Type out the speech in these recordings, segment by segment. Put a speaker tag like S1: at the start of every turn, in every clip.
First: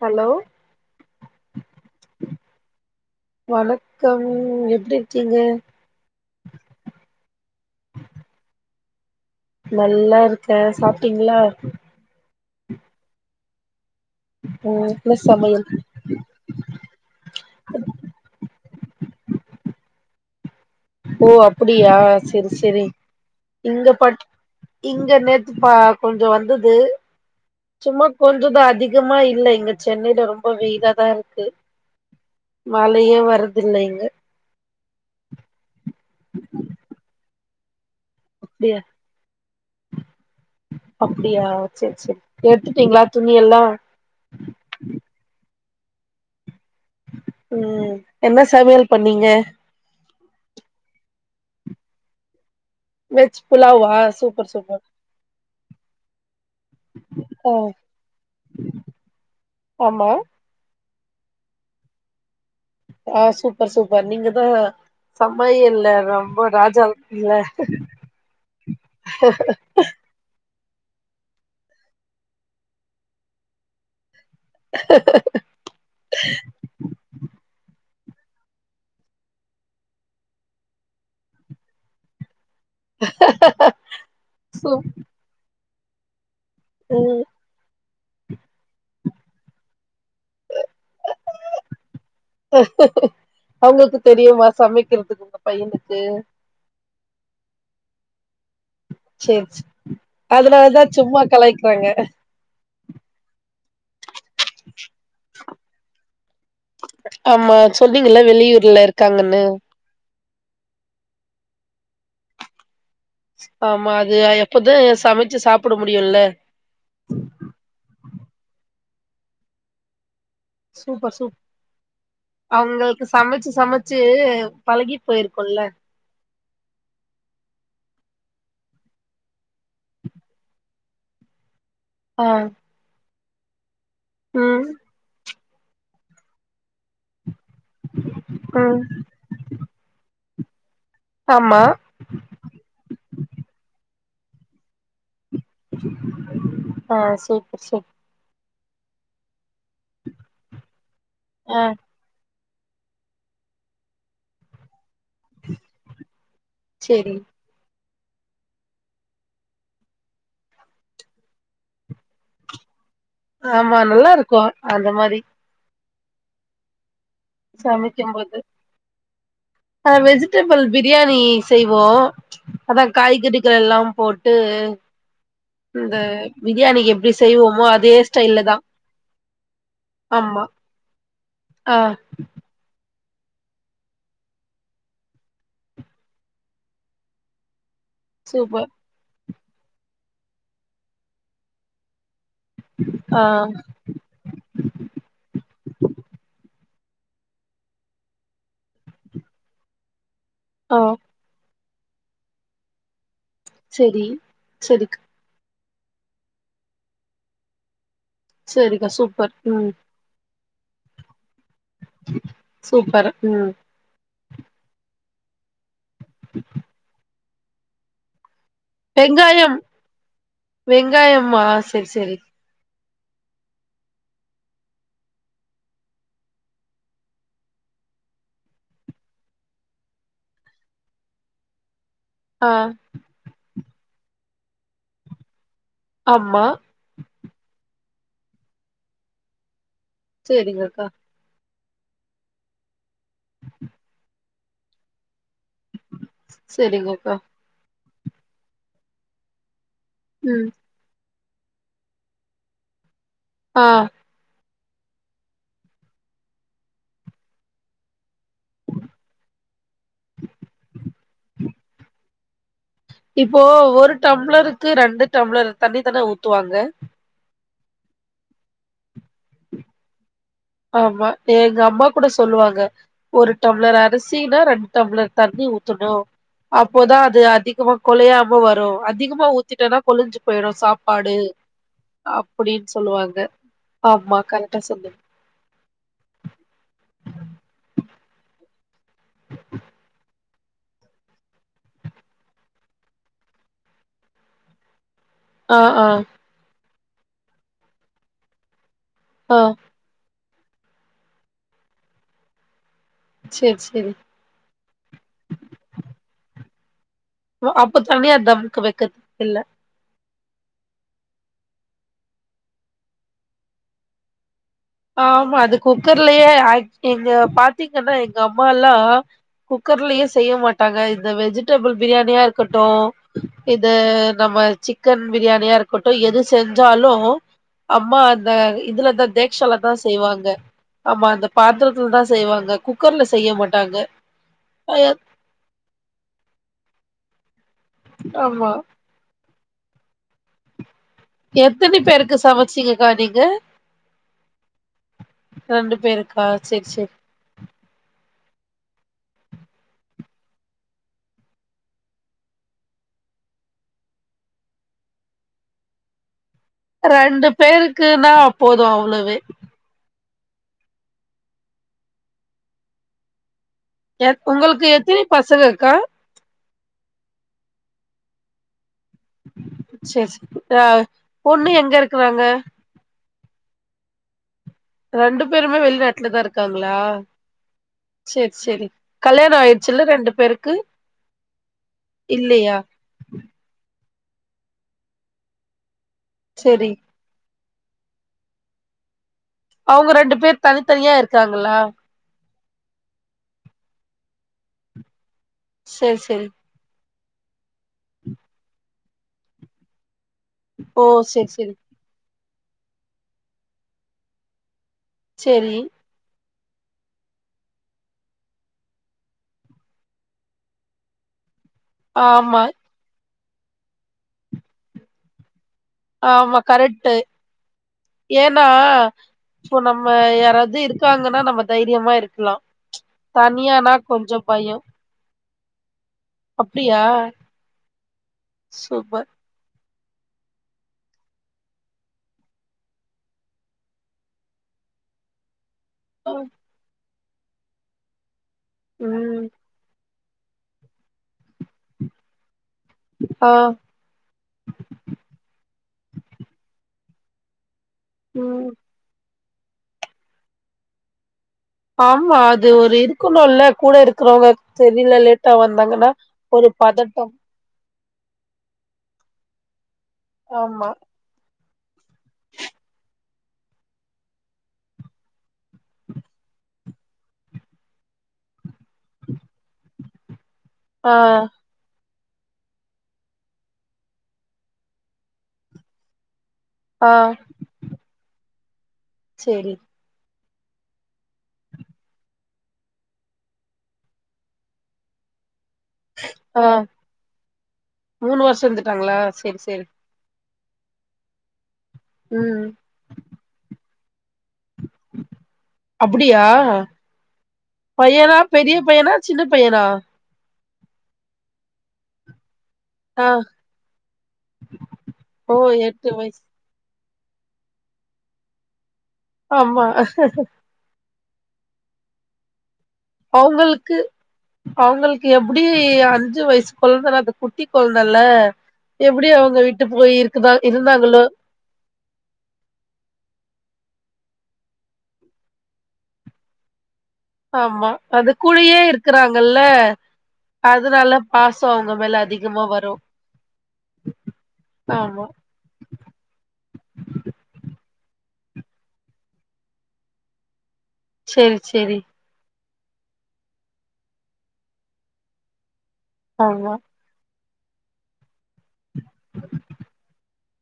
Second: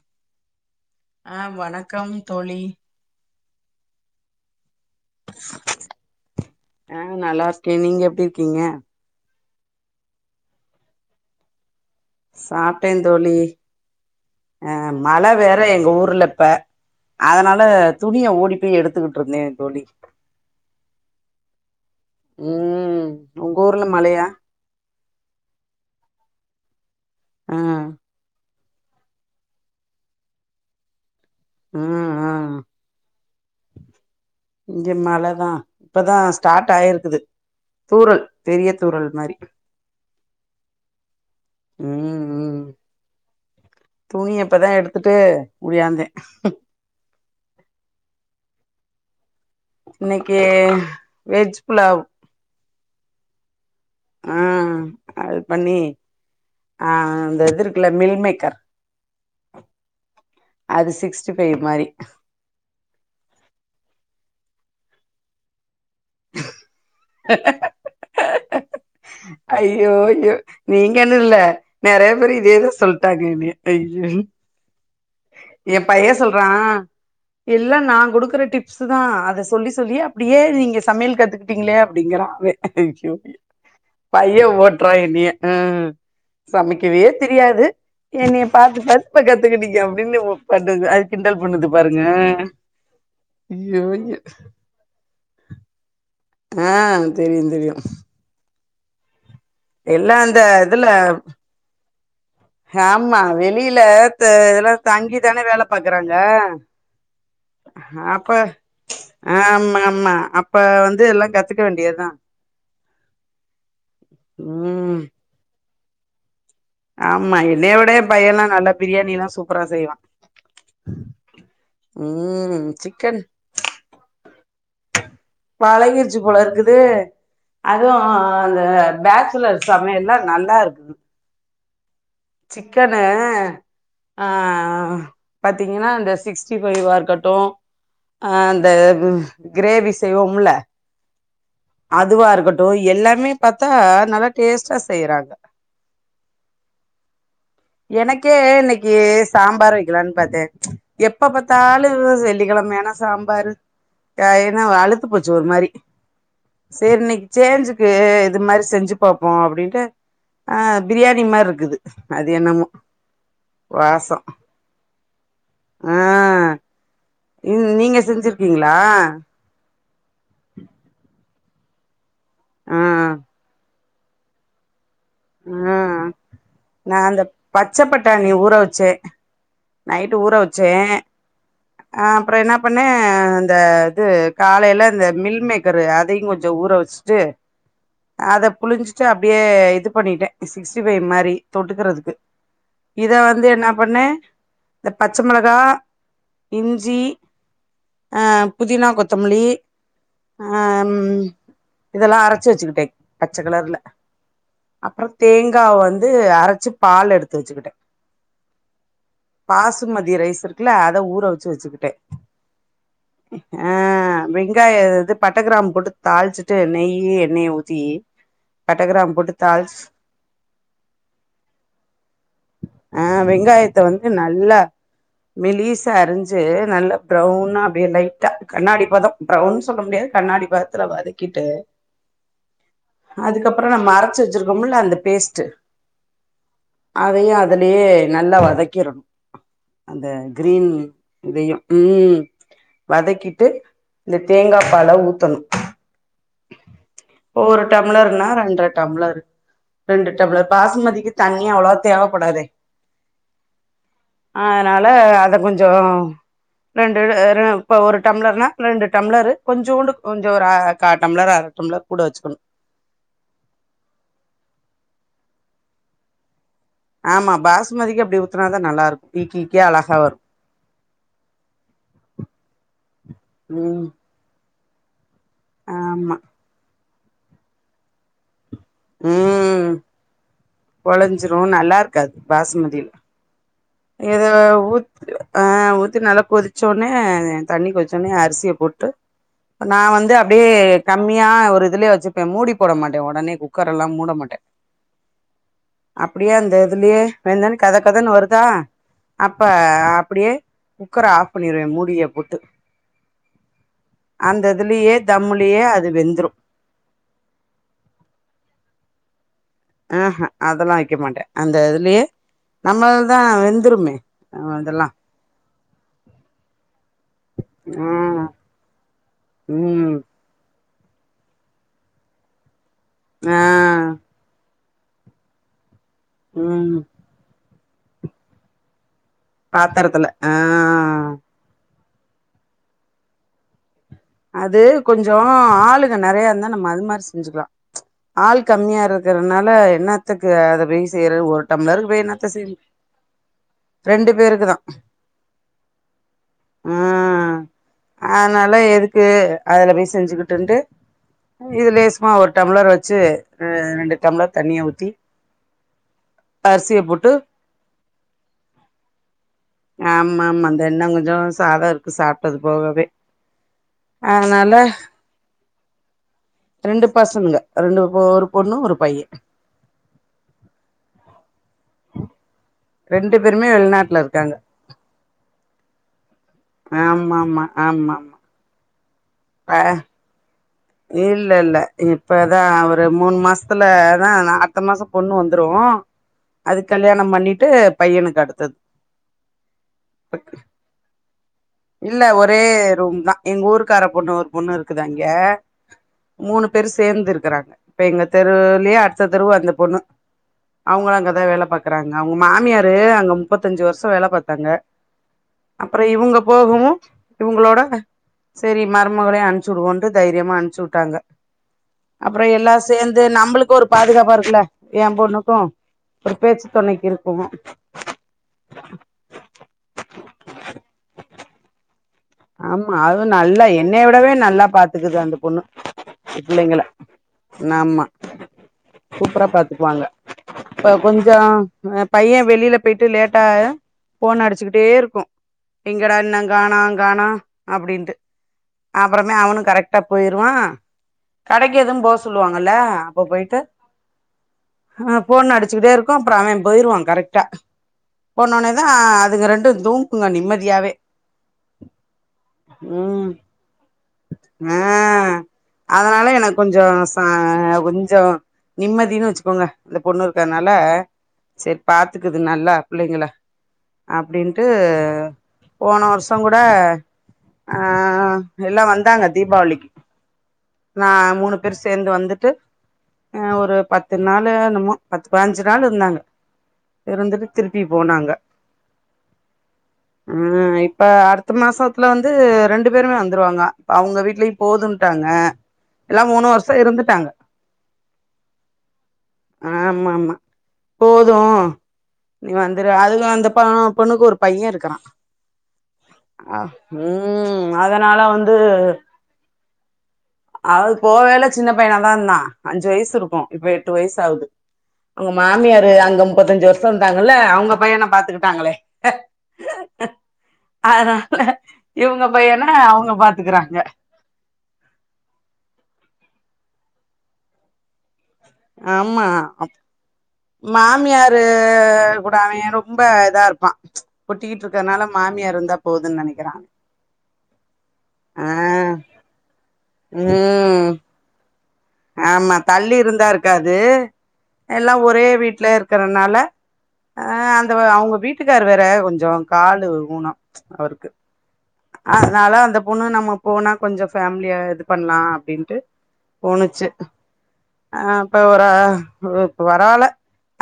S1: Hello
S2: ஆ வணக்கம் தோழி
S1: வணக்கம் எப்டி இருக்
S2: ஆ நல்லா இருக்கே நீங்க எப்டி இருக்கீங்க
S1: நல்லா இருக்கே சாப்ட்டீங்ளா
S2: சாப்ட்டே தோழி அ
S1: ம் என்ன
S2: மழ வேற
S1: சமையல்
S2: எங்க ஊர்ல இப்ப அதனால துணிய ஓடி இட்லி எடுத்துக்குட்டு இருந்தே தோழி
S1: ஓ அப்டியா செரி செரி
S2: ம் உங்க ஊர்ல
S1: இங்க பாட்டு
S2: மழையா
S1: இங்க நேத்துப்பா கொஞ்சோ வந்தது
S2: ஆ
S1: சும்மா கொஞ்சோ தான் அ அதிகமா இல்ல இங்க சென்னையில ரொம்ப வெயிலா தா இருக்கு
S2: ம் ம்
S1: மழயே வருது இல்ல இங்க
S2: இங்க மழ தா இப்பதா ஸ்டாட் ஆயிருக்குது தூரல் பெரிய
S1: அப்டியா
S2: தூரல் மாரி
S1: அப்டியா செரி செரி
S2: உம் உம்
S1: எடுத்துட்டீங்களா துணி எல்லா
S2: துணிய இப்பதா எடுத்துட்டு ஒடியாந்தே
S1: உம் என்ன சமயல் பண்ணீங்க
S2: இன்னைக்கு வெஜ் புலாவ்
S1: வெஜ் புலாவா
S2: ஆ
S1: சூப்பர் சூப்பர்
S2: அது பண்ணி அ அந்த
S1: ஆ
S2: இது இருக்குல மீல்மேக்கர்
S1: ஆமா
S2: அது சிக்ஸ் சிக்ஸ்டி ஃபை மாரி
S1: ஆ சூப்பர் சூப்பர் நீங்கதா சம்மயல்ல ரொம்ப ராஜாவுக்கு இல்ல
S2: அய்யோ யோ நீங்கனுல்ல நறய பேரு இதேதா சொல்டாங்க என்னய அய்யோ எ பைய சொல்றா எல்லா நா குடுக்குற டிப்ஸு தா அத சொல்லி சொல்லியே அப்டியே நீங்க சமையல் கத்துக்கிட்டீங்ளே அப்டிங்குறா அவெ அய்யோ யொ பைய
S1: சூப்
S2: ஓட்றா என்னிய ஆ [unintelligible] சமைக்கவே
S1: ம்
S2: தெரியாது என்னைய பாத்து பாத்து இப்ப கத்துக்கிட்டிங்க அ ப்டின்னு ஓ பண்ணுது அது கிண்டல் பண்ணுது பாருங்க அய்யோ
S1: அவங்களுக்கு
S2: அய்யோ
S1: தெரியுமா சமைக்கிறதுக்கு உங்க பையனுக்கு
S2: ஆ தெரியு தெரியு
S1: சேர் செ
S2: எல்லா அந்த
S1: அதுனாலதா
S2: இதுல
S1: சும்மா கலாய்க்குறாங்க
S2: ல த இதலா தங்கிதானே வேல பாக்குறாங்க
S1: ஆமா சொன்னீங்கல்ல
S2: அப்ப
S1: வெளியூர்ல இருக்காங்கன்னு
S2: ஆமாமா அப்ப வந்து எல்லா கத்து க்க வேண்டியதா
S1: பொது
S2: உம்
S1: சமச்சு சா ப்புட முடியுல்ல
S2: ஆமா என்னயவிட எ பையல்லா நல்ல பிரியாணிலா சூப்பரா செய்வா
S1: சூப்பர் சூ
S2: உம்
S1: அவுங்களுக்கு
S2: சிக்கன்
S1: சமச்சு சமச்சு பழகி போய்ருக்குல்ல
S2: பழகிருச்சு போல இருக்குது அதுவும் அந்த பேச்சுலர்ஸ் சமயல்லா நல்லாருக்குது
S1: ஆ
S2: சிக்கனு அ
S1: ம்
S2: ஆஹ் பாத்தீங்கனா இந்த சிக்ஸ்டி ஃபைவா இருக்கட்டு ஆ அந்த
S1: ம்
S2: கிரேவி செய்வோ முல்ல
S1: ஆமா
S2: அதுவாருக்கட்டு எல்லாமே பாத்தா நல்லா டேஸ்டா செய்றாங்க
S1: ஆ சூ
S2: எனக்கே இன்னக்கி சாம்பார் வக்கலான் பாத்தே எப்ப
S1: ஆ
S2: பாத்தாலு செல் வெள்ளி கிழமையானா சாம்பாரு ஏனா வழுத் த்து போச்சு ஒரு மாரி செர்
S1: சேரி
S2: இன்னிக் சேஞ்சுக் வே இது மாரி செஞ்சு பாப்போ அப்டின்ட்டு ஆ பிரியாணி மாரிருக்குது அத் என்னமோ
S1: ஆமா நல்லாருக்கும் அ அந்த மாரி
S2: ஆ இது நீங்க
S1: சமைக்கும் போது
S2: செஞ்சிருக்கீங்ளா
S1: ஆ வெஜிடேபிள் பிரியாணி செய்வோ
S2: ஆ
S1: அதா காய்கறிகள் எல்லாம் போட்டு
S2: ஆ
S1: இந்த பிரியாணிக்கு
S2: நா
S1: எப்டி
S2: அந்த
S1: செய்வோமோ அதே ஸ்டைல தா
S2: நைட் ஊற
S1: ஆமா
S2: வச்சே ஆ அப்பற என்னாப் பண்ண அ அந்த இது காலேல இந்த மில் மேக்கரு அதையு கொஞ்சோ ஊற வச்சுட்டு அத
S1: சூப்பர்
S2: புழிஞ்சுட்டு அப் அப்டியே இது பண்ணிட்ட சிக்ஸ்டி ஃபைவ் மாரி தொட்டுக்கறதுக்கு இத
S1: ஆ
S2: வந்து என்னா பண்ண இந்த பச்ச மெளகா இஞ்சி அ புதினா கொத்தமல்லி அ
S1: ஆ
S2: ம் இதெல்லா அரைச்சு வச்சுக்கிட்டே பச்ச கலர்ல
S1: செரி செரிக்
S2: அப்றோ தேங் கா வந்து அரைச்சு பால் எடுத்து வச்சுக்கிட்ட
S1: செரிக்கா சூப்
S2: பாசுமதி ரைஸ் இருக் குல அத ஊற வச் சுசுகிட்டே
S1: சூப்பர் ம்
S2: அ வெங்காய இது பட்ட கிராம்பு போட்டுத் தாள்ச்சிட்டு நெய்யி நெய் ஊத்தி பட்ட கிராம் போட்டு
S1: வெங்காயம்
S2: தாளிச்
S1: வெங்காயமா செரி செரி
S2: ஆ வெங்காயத்த வந் து நல்லா மெலிசா அரிஞ்சு நல்ல ப்ரௌனா அப்டியே லைட்டா கண்ணாடி பதோ ப்ரௌன் சொல்ல முடியாது கண்ணாடி பதத்துல வதக்கிட்டு
S1: ஆ
S2: அப்பறோ நம்ம அரைச்சு வச்சிருக்கோமல்ல அந்த பேஸ்ட்டு
S1: ஆமா
S2: அதையு அதுலயே நல்லா வதக் கிரணு அந்த கிரீன்
S1: செரிங்கக்கா
S2: இதையு ம் வதக்கிட்டு இந்த தேங்காப் பால ஊத்தணு. இட்
S1: செரிங்கக்கா
S2: டம்ளர்னா ரெண்டர டம்ளரு ரெண்டு
S1: ம்
S2: டம்ளர் பாஸ்மதிக்கு தண்ணி அவ்ளவா தேவப்படாது
S1: ஆ
S2: அதனால அத கொஞ்சோ ரெண்டு ஆ ரெ இப்போ ஒரு டம்ளர்னா ரெண்டு டம்ளரு கொஞ்சோண்டு கொஞ்சோ ஒரு ஆ கா டம்ளர் அர டம்ளர் கூட வச்சுக்கணு
S1: இப்போ ஒரு டம்ளருக்கு ரெண்டு டம்ளர் தண்ணிதான ஊத்துவாங்க
S2: ஆமா பாசுமதிக்கு அப்டி ஊத்துனாதா நல்லா இருக்கு ஈக்கி ஈக்கியா அழகா வரு
S1: ஆமா எங்க அம்மா கூட சொல்லுவாங்க ஒரு டம்ளர்
S2: ம்
S1: அரிசினா ரெண்டு டம்ளர் தண்ணி ஊத்தணு
S2: ஆமா
S1: அ ப்பதா அது அதிகமா கொழையா ம வரு அதிகமா
S2: ம்
S1: ஊத்திட்டேனா கொழஞ்சு போயிடு சாப்பாடு
S2: கொழஞ்சிரும் நல்லா இருக்காது
S1: அப்படின்னு
S2: பாசுமதில
S1: சொல்லுவாங்க. ஆமா
S2: இத
S1: கரெக்டா சொன்னீங்க
S2: ஊத் ஆ ஊத்திட்டு நல்லா கொதிச்சோடனே தண்ணி கொதிச்சோடனே அரிசிய போட்டு நா வந்து அ ப்படியே கம்மியா ஒரு இதுலயே வச்சுப்ப மூடி போட மாட்டே ஒடனே குக்கர் எல்லா மூட மாட்டே
S1: ஆ ஆ
S2: அப்டியே அந்த அதுலயே வெந்தவுன்னே கதகதன்னு வருதா
S1: ஆ
S2: அப்ப அப்படியே குக்கர ஆஃப் பண்ணிருவேன் மூடிய போட்டு.
S1: சேரி சேரி
S2: அந்ததுலயே தம்முலியே அது வெந்துரும்.
S1: அப்ப தனியா தம் க்கு வைக்கது இல்ல
S2: ஆஹ் ஹ அதெல்லாம் வைக்க மாட்டேன் அந்த இதுலயே நம்மள தான் வெந்துருமே அதெல்லா
S1: ஆமா அது குக்கர்லயே ஆ எங்க பாத்தீங்கன்னா எங்க
S2: ம்
S1: அம்மாலாம் ஆஹ
S2: ம்
S1: குக்கர்லயே செய்ய மாட்டோம் டாங்க இந்த வெஜிடபிள் பிரியாணியா இருக்க ட்டும்
S2: ஆ
S1: இது நம்ம சிக் சிக்கன் பிரியாணியா இருக்கு போட்டு எது
S2: ம்
S1: செஞ்சாலும் அம்மா அந்த இதுல தா லா தான்
S2: பாத்தரத்துல
S1: செய்வாங்க
S2: ஆ
S1: ஆமா அந்த பாத்திரத்த தான் செய்வாங்க குக்கர்ல செய்ய மாட்டாங்க
S2: அது கொஞ்சம் ஆளுங்க நெறையா இருந்தா நம்ம அது மாதிரி செஞ்சுக்கலாம் ஆள்
S1: ஆமா
S2: கம்மியா இருக்கற அதனால என்னத்துக்கு அத வேஷ்
S1: எத்தனை பேருக்கு சமைச்சீங்கக்கா நீங்க
S2: ரெண்டு பேருக்கு தா
S1: ரெண்டு பேருக்கா சேர் சேர்
S2: அதுனால எது க்கு அதுல போய் செஞ்சுக்கிட்டுட்டு இது லேசமா ஒரு டம்ளர் வச்சு ரெண்டு டம்ளர் தண்ணியை ஊத்தி அரிசிய போட்டு
S1: ரெண்டு பேருக்குன்னா போதும் அவ்வளவே
S2: ஆமா மா அந்த இன்னும் கொஞ்சம் சாதம் இருக்கு சாப்பிட்டது போகவே அதனால
S1: உங்களுக்கு எத்தினி பசங்க க்கா
S2: பசங்க அ ரெண்டு ஒரு பொண்ணு ஒரு பைய
S1: சேர் சேர் பொண்ணு எங்க இருக்கறாங்க
S2: ரெண்டு பேருமே வெளிநாட்டுல இருக்காங்க
S1: ரெண்டு பேருமே வெளி நாட்டுல தான் இருக்கு
S2: ஆமா ஆமா ஆமா
S1: கல்யாணம்
S2: அ
S1: ஆயிடுச்சுல ரெண்டு பேருக்கும்
S2: இல்ல இல்ல இப்பதான் ஒரு மூணு மாசத்துல இப்பதா அடுத்த மாசத்துல பொண்ணு வந்துரும்
S1: செரி
S2: அதுக்கு கல்யாணம் பண்ணிட்டு ட்டு பையனுக்கு அடுத்தது
S1: அவங்க ரெண்டு பேர் தனித்தனியா இருக்காங்களா
S2: இல்ல ஒரே ரூம் தான் எங்க ஊருக்கார பொண்ணு ஒரு பொண்ணு இருக்குது அங்க
S1: சேரி சேரி
S2: மூணு பேரு சேர்ந்து இருக்கிறாங்க இப்ப எங்க தெருவுலயே அடுத்த தெருவு வந்த பொண்ணு
S1: ஓ
S2: அவங்களாம்
S1: செரி
S2: அங்கதான் வேலை
S1: செரி
S2: பார்கறாங்க அவங்க மாமியாரு அங்க முப்பத்தஞ்சு வருஷம் வேலை பார்த்தாங்க
S1: செரி
S2: அப்புறம் இவங்க போகவும் இவங்களோட செரி மருமகளையும் அனுச்சிடுவோம் என்று தைரியமா அ னுப்ச்சு விட்டாங்க அப்புறம்
S1: ஆமா
S2: எல்லாம் சேர்ந்து நம்ம நம்மளுக்கும் ஒரு பாதுகாப்பா இருக்கும்ல்ல என் பொண்ணுக்கும்
S1: ஆமா கரெக்டு ஏன்னா இப்போ நம்ம யாராவது இருக்காங்கன்னா நம்ம தைரியமா இருக்க
S2: ஆமா அதுவும் நல்லா என்னை விடவே நல்லா
S1: பயோ
S2: பாத்துக்குது அந்த பொண்ணு பிள்ளைங்கள
S1: அப்டியா
S2: ஆமா
S1: சூப்பர்
S2: சூப்பரா பாத்துக்கு ங்க இப்ப கொஞ்சம் பையன் வெளியில போயிட்டு லேட்டா போன் அடிச்சுக்கிட்டே இருக்கும் எங்கட என்ன காணாம் காணாம் அப்படின்ட்டு அப்புறமே
S1: ம்
S2: அவனும் கரெக்டா போயிருவான் கடைக்கு எதுவும் போக சொல்லுவாங்க ல்ல அப்ப
S1: ஆ
S2: போயிட்டு போன்னு அடிச்சுக்கிட்டே இருக்கும் அப்புறம் அவன் போயிருவான் கரெக்ட் ஹ
S1: ம்
S2: போனனேதான் அதுக்கு ரெண்டு தூங்கக்குங்க நிம்மதியாவே
S1: ஆமா அது ஒரு
S2: ம்
S1: இருக்கணும் இல்ல கூட இருக்கிறவங்க
S2: ஆ
S1: தெரியில லேட்டா வந்தாங்கன்னா ஒரு பதட்டம்
S2: நிம்மதியின்னு வச்சுக்கோங்க இந்த பொண்ணு இருக்கனால
S1: ஆமா
S2: செர் பாத்துக்குது நல்லா பிள்ளைங்களா அப்டின்ட்டு போன வருஷ் இப்பங்கூட ஆ எல்லா வந்தாங்க தீபாவளிக்கு நா
S1: ஆ
S2: மூணு பேர் சேர்ந்து வந்துட் ட்டு ஒரு பத்து நாளு என்னுமோ பத்து பதிஞ்சு நாள் இருந்தாங்க இருந்துட்டு திருப்பி போனாங்க
S1: செரி
S2: ம் இப் ப அடுத்த மாசத்துல வந்து ரெண்டு பேருமே வந்துருவாங்க அவுங்க வீட்லயும் போதுன்டாங்க எல்லா மூணு
S1: ஆ
S2: வருஷோ இருந்துட்டாங்க
S1: மூணு வருஷோ இருந்துட்டாங்களா சேரி சேரி
S2: ஆமாமா போதும் நீ
S1: ம்
S2: வந்துரு அதுக்குள்ள அந்த பாப் பொண்ணுக்கு ஒரு பைய இருக்கான்
S1: அப்டியா
S2: அதனால
S1: பையனா
S2: வந்து
S1: பெரிய பையனா சின்னப் பையனா
S2: அது போவேல சின்ன பையனாதா இருந்தான் அஞ்சு வயசு
S1: ஆ
S2: இருக்கும் இப்ப எட்டு வயசு ஆவுது அவுங்க
S1: ஓ
S2: மாமியாரு
S1: எட்டு
S2: அங்க
S1: வயசு
S2: முப்பத்தஞ்சு வருஷத் இருகாங்கல்ல அவுங்க பையன பாத்துக்கிட்டாங்களே
S1: அம்மா
S2: இவுங்க பையனா அ அவுங்க பாத்துக்கறாங்க
S1: அவங்களுக்கு அவங்களுக்கு எப்டி அஞ்சு வயசு கொழ்ந்தனா அது குட்டி கொழ்ந்தல்ல
S2: ஆமா அப்
S1: இருந்தாங்களோ
S2: மாமியாரு கூட அவய ரொம்ப இதா இருப்பான் ஒட்டிக்கிட்டு இருக்கனால மாமியார் இருந்தா போதுன் நனைக்கிறா
S1: ஆமா அது கூடையே இருக்றாங்கல்ல
S2: ம்
S1: அதுனால பாஸ்
S2: ஆமா தள்ளி இருந்தா இருக்காது எல்லா
S1: ஆமா
S2: ஒரே வீட்ல இருக்கறனால அ அந்த அவுங்க வீட்டுக்காரு வேற கொஞ்சோ காலு ஊனோ அவர்க்கு
S1: சேரி சேரி
S2: அதனால அந்தப் பொண்ணு நம்ம போனா கொஞ்சோ ஃபேமிலியா இது பண்லா அப்டின்ட்டு
S1: ஆமா
S2: ஆ இப்ப வரா அவா இப்ப பரவால்ல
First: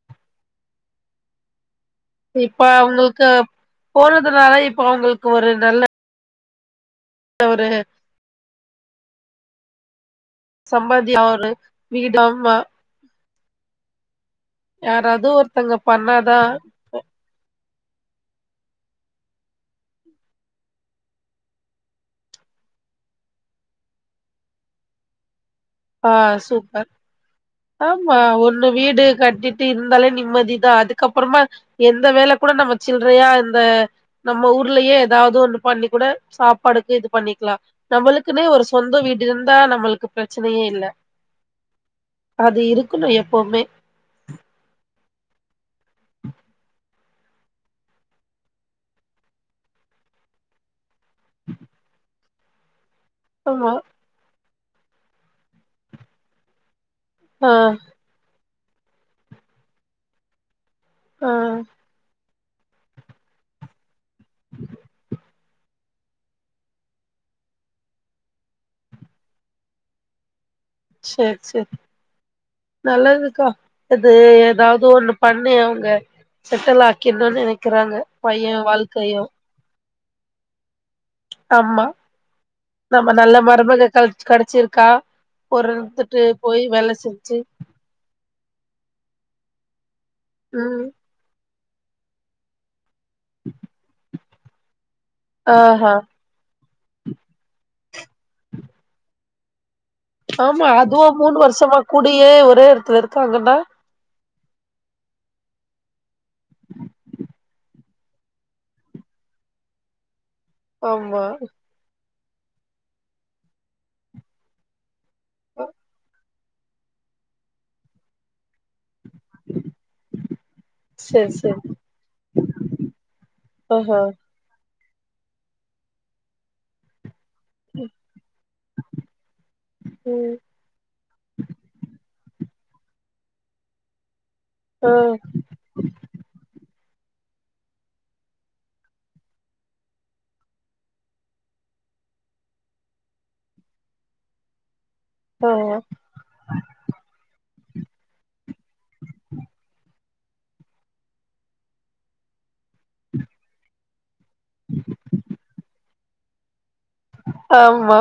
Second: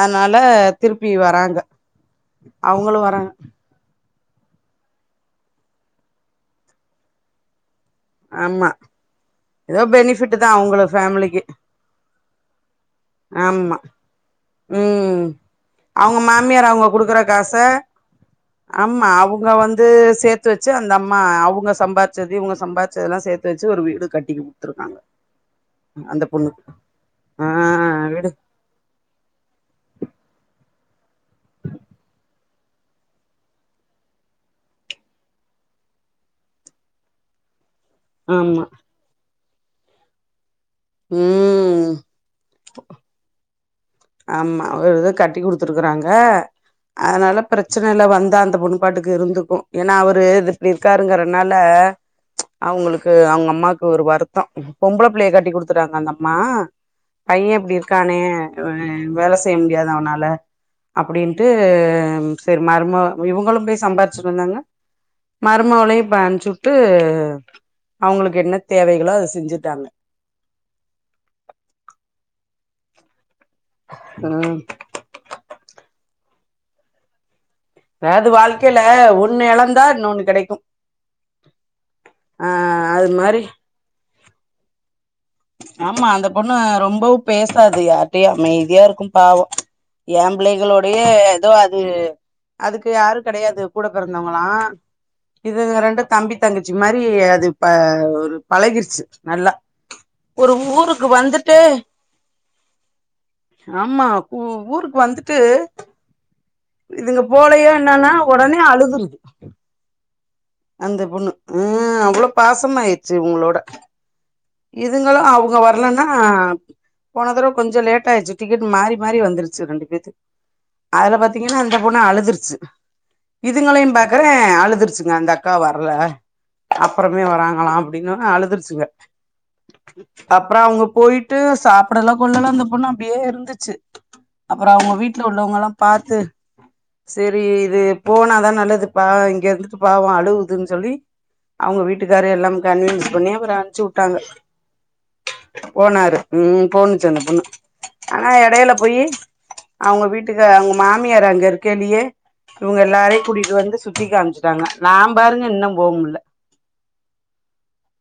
S2: அதனால திருப்பி வராங்க
S1: இப்போ
S2: அவங்களு
S1: அவளோக்கா
S2: வராங்க
S1: போனதுனால இப்ப அவங்களுக்கு ஒரு நல்ல ஒரு
S2: ஆமா ஏதோ பெனிஃபிட் தா அவங்கள
S1: சம்பந்தியா
S2: ஃபேமிலிக்கு
S1: ஒரு வீடும்
S2: ஆமா உம்
S1: யாராவது ஒருத்தங்க
S2: அவங்க
S1: பண்ணாதா
S2: மாமியார் அவங்க கொடுக்குற காசை ஆமா அவங்க வந்து சேர்த்து வச்சு அந்த அம்மா அவங்க சம்பாதிச்சது இவங்க சம்பாதிச்சதெல்லாம் சேர்த்து வச்சு ஒரு வீடு கட்டிக் குடுத்துருக்காங்க
S1: ஆ
S2: அந்த பொண்ணு
S1: சூப்பர்
S2: ஆஹ்
S1: ஒண்ணு வீடு கட்டிட்டு இருந்தாலே நிம்மதி இதான் அதுக்கப்புறமா எந்த வேலை கூட நம்ம சில்லறையா இந்த நம்ம ஊர்லயே ஏதாவது ஒண்ணு பண்ணி கூட சாப்பாடுக்கு இது பண்ணிக்கலாம் நம்மளுக்குனே ஒரு
S2: ஆமா
S1: சொந்த வீடு இருந்தா நம்மளுக்கு பிரச்சனை பிரச்சனையே இல்லை
S2: ம்
S1: அது இருக்கணும் எப்பவுமே
S2: ஆமா அவர் கட்டி கொடுத்துருக்கறாங்க அதனால பிரச்சனைல்ல வந்தா அந்த பொண்னு பாட்டுக்கு இருந்துக்கும் ஏன்னா அவரு எப்படி கருங்கறனால அவங்களுக்கு அவங்க
S1: ஆமா
S2: அம்மாக்கு ஒரு வருத்தம் பொம்பளை பிள்ளையை கட்டி குடுத்துட்டாங்க அந்தம்மா
S1: ஆ
S2: பையன் இப்படி இருக்கானே வேலை செய்ய முடியாது அவனால
S1: ஆ
S2: அப்படின்ட்டு செரி மருமக இவங்களும் போய் சம்பாதி சொன்னாங்க மருமவளையும் ப்ப அனுப்ச்சுட்டு அவங்களுக்கு என்ன தேவைகளோ அதை செஞ்சுட்டாங்க
S1: செரி செரி நல்லதுக்கா அது
S2: ம்
S1: ஏதாவது ஒண்ணு பண்ணி அவங்க செட்டில் ஆக்கி என்னன்னு எனக்கு
S2: அதாவது வாழ்க்கையில ஒன்னு இழந்து தான் இன்னொன்னு கிடைக்கும்
S1: ஆமா நம்ம
S2: மாரி
S1: நல்ல மருமக க கெடச்சிருக்கா
S2: ஆமா
S1: பொறந்துட்டு
S2: அந்த பொண்ணு
S1: போய் வேல
S2: ரொம்பவு
S1: செஞ்சு
S2: பேசாது யார்ட்டையு அமைதியா இருக்கு பாவோ
S1: ம்
S2: ஏம்பிள்ளைகளோடையே ஏ அது அதுக்கு யாருங் கெடயது கூடப்பெறந்த நம்மளா இது
S1: ஆஹா
S2: ரெண்டு தம்பி தங்கச்சி மாரி அது ப ஒரு பழகிருச்சு நல்லா ஒரு
S1: ஆமா அதுவு
S2: ஊருக்கு
S1: மூனு
S2: வந்துட்டு
S1: வருஷமா கூடியே ஒரே இடத்ல இருக்காங்கன்னா
S2: ஆமா ஊருக்கு வந்துட்டு இதுங்க போலையோ என்னன்னா உடனே அழுகுது அந்த
S1: ஆமா
S2: பொண்ணு ஆ அவ்ளோ பாசமா ஆயிடுச்சு உங்களோட இ இதுங்களு அவுங்க வரலன்னா போன தடவ கொஞ்சோ லேட் ஆயிருச்சு டிக்கெட் மாறி மாறி வந்துருச்சு ரெண்டு பேத்துக்கு அதுல
S1: சேரி சேரி
S2: பத்தீங்கன்னா அந்த பொன்னு அழுதுருச்சு இதுங்களையு
S1: ஆஹா
S2: பாக்குறே அழுதுருச்சு அந்த அக்கா வரல அப்றோ வராங்கலா அப்டின்னு அழுதுருச்சுங்க
S1: ம்
S2: அப்றோ அவுங்க போயிட்டு சாப்பிடது நல்ல கொள்ளலாம் அந்த பொண்ணு அப்டியே இருந்துச்சு அப்றோ
S1: ஆ
S2: அவுங்க வீட்ல உள்ளவங்களா எல்லா பாத்து செரி இது போனாதான் நல்லதுப்பா இங்க இருந்துட்டு பாவோ அழுகுதுன்னு சொல்லி அவுங்க வீட்டுக்கார எல்லா கன்வீன்ஸ் பண்ணி அப்றோ அனுப்பிச்சுவுட் ட்டாங்க
S1: ஆ
S2: போனாரு உம் போணுச்சன்ன பொண்ணு ஆனா எடயில போயி அவுங்க வீட்டு ட்டுக்க அவுங்க மாமியார் அங்க இருக்கலயே இவுங்க எல்லாரையு கூட்டிகிட்டு வந்து சுத்தி காமிச்சட்டாங்க நா பாருங்க இன்னு போ முடில்ல
S1: ஆமா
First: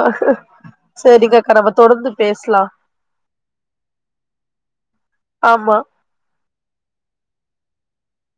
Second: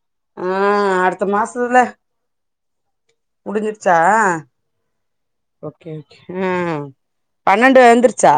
S2: அடுத்த
S1: சேரிக்காக்கா நம்ம
S2: மாசத்துல
S1: தொடர்ந்து பேசலா
S2: முடிஞ்சிருச்சா
S1: ஆமா
S2: ஓகே ஓகே ம் பன்னெண்டு வந்துருச்சா